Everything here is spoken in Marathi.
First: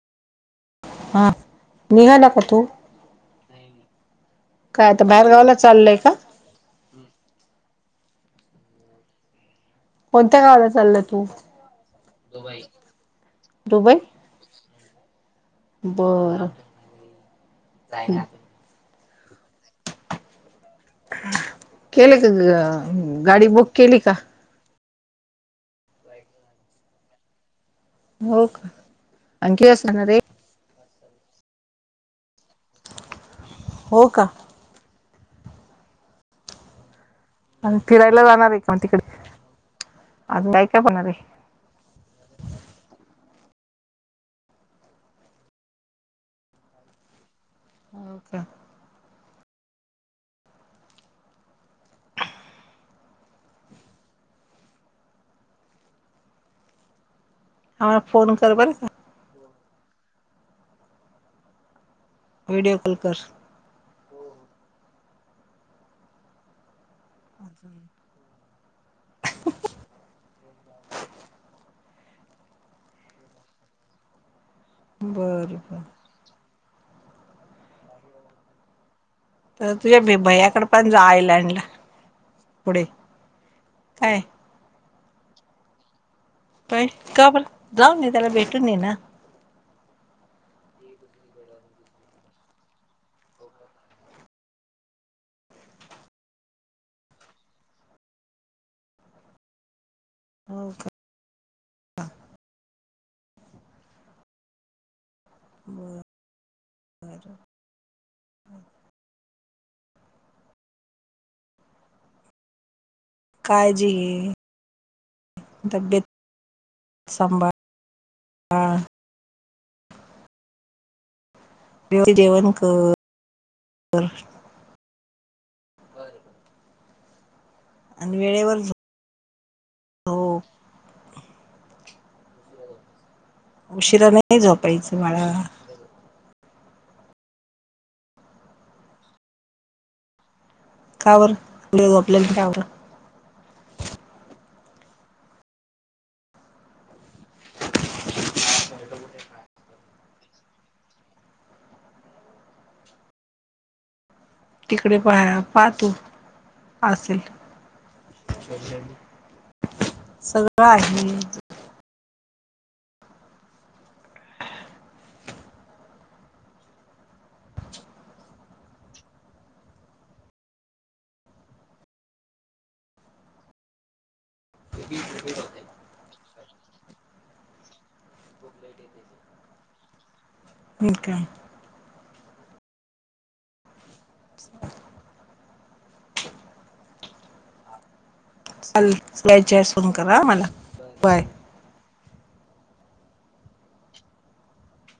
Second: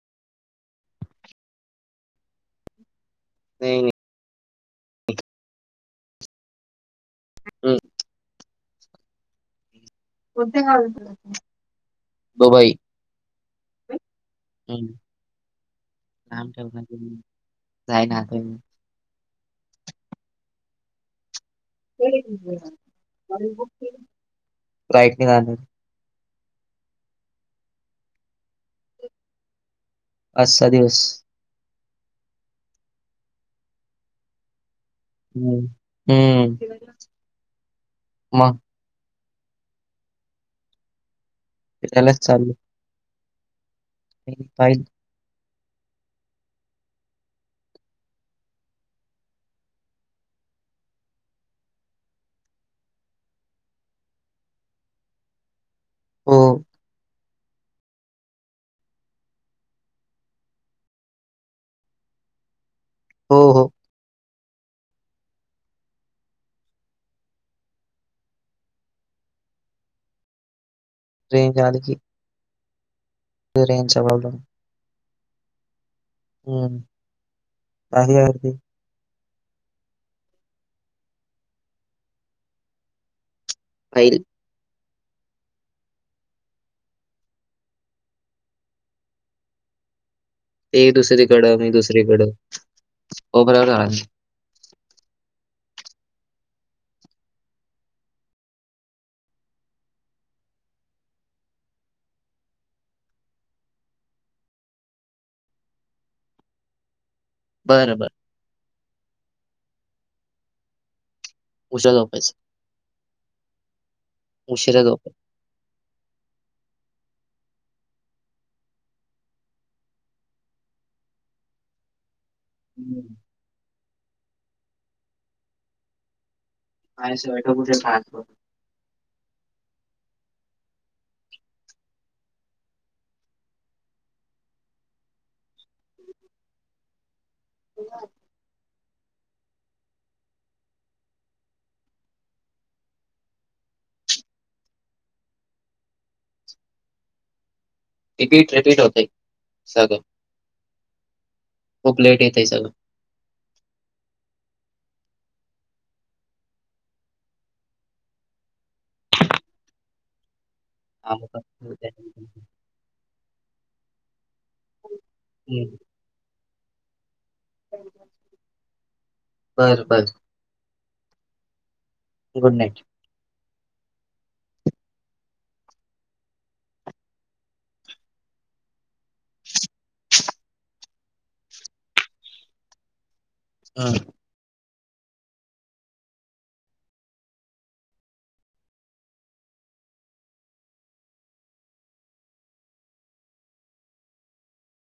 हा निघा नक तू? नाही नाही काय आता बाहेर गावाला चाललय का? हम कोणत्या गावाला चालला तू [unintelligible] दुबई दुबई बर [unintelligible] केले का गाडी बुक केली का? र [unintelligible] हो का आणखी अस असणार रे. अजचा दिवस. हो का? हम्म हम्म आणि फिरायला जाणार आहे का मग तिकडे अज काय काय पणार आहे. त्यालाच चाल नाही पाहि [unintelligible] हो आला फोन कर बर व्हिडिओ कॉल कर. हो हो ह [unintelligible] ट्रेन झाल की ट्रेन चा प्रॉब्लेम. बरं बर हम्म काती तर तुझ्या भी भयाकड पण जायलडला पुढे काय पाहिलं काही काबर जाऊ नाही त्याला भेटून ये ना एक दुसरीकडं मी दुसरीकडं बरावर रा हो का बर बर बरो बर उुशल ऑफिस काळजी घे उशिरा झोपायचं तब्येत संभळ हा जेवण कर हम्म. आहेठुठ [unintelligible] आणि वेळेवर झोप उशिरा नाही झपायचं बाळा. हो [unintelligible] कावरऊ आपल्याला कावर रिपीट रिपीट होतय सगळं खूप लेट येतय सगळं तिकडे पाहा पाहतू असेल. सगळ आ हम् बर बर गुड नाईट. ते [inaudible] [inaudible] ठीक आहे. हा [inaudible] चाल वचे फोन करा मला बाय.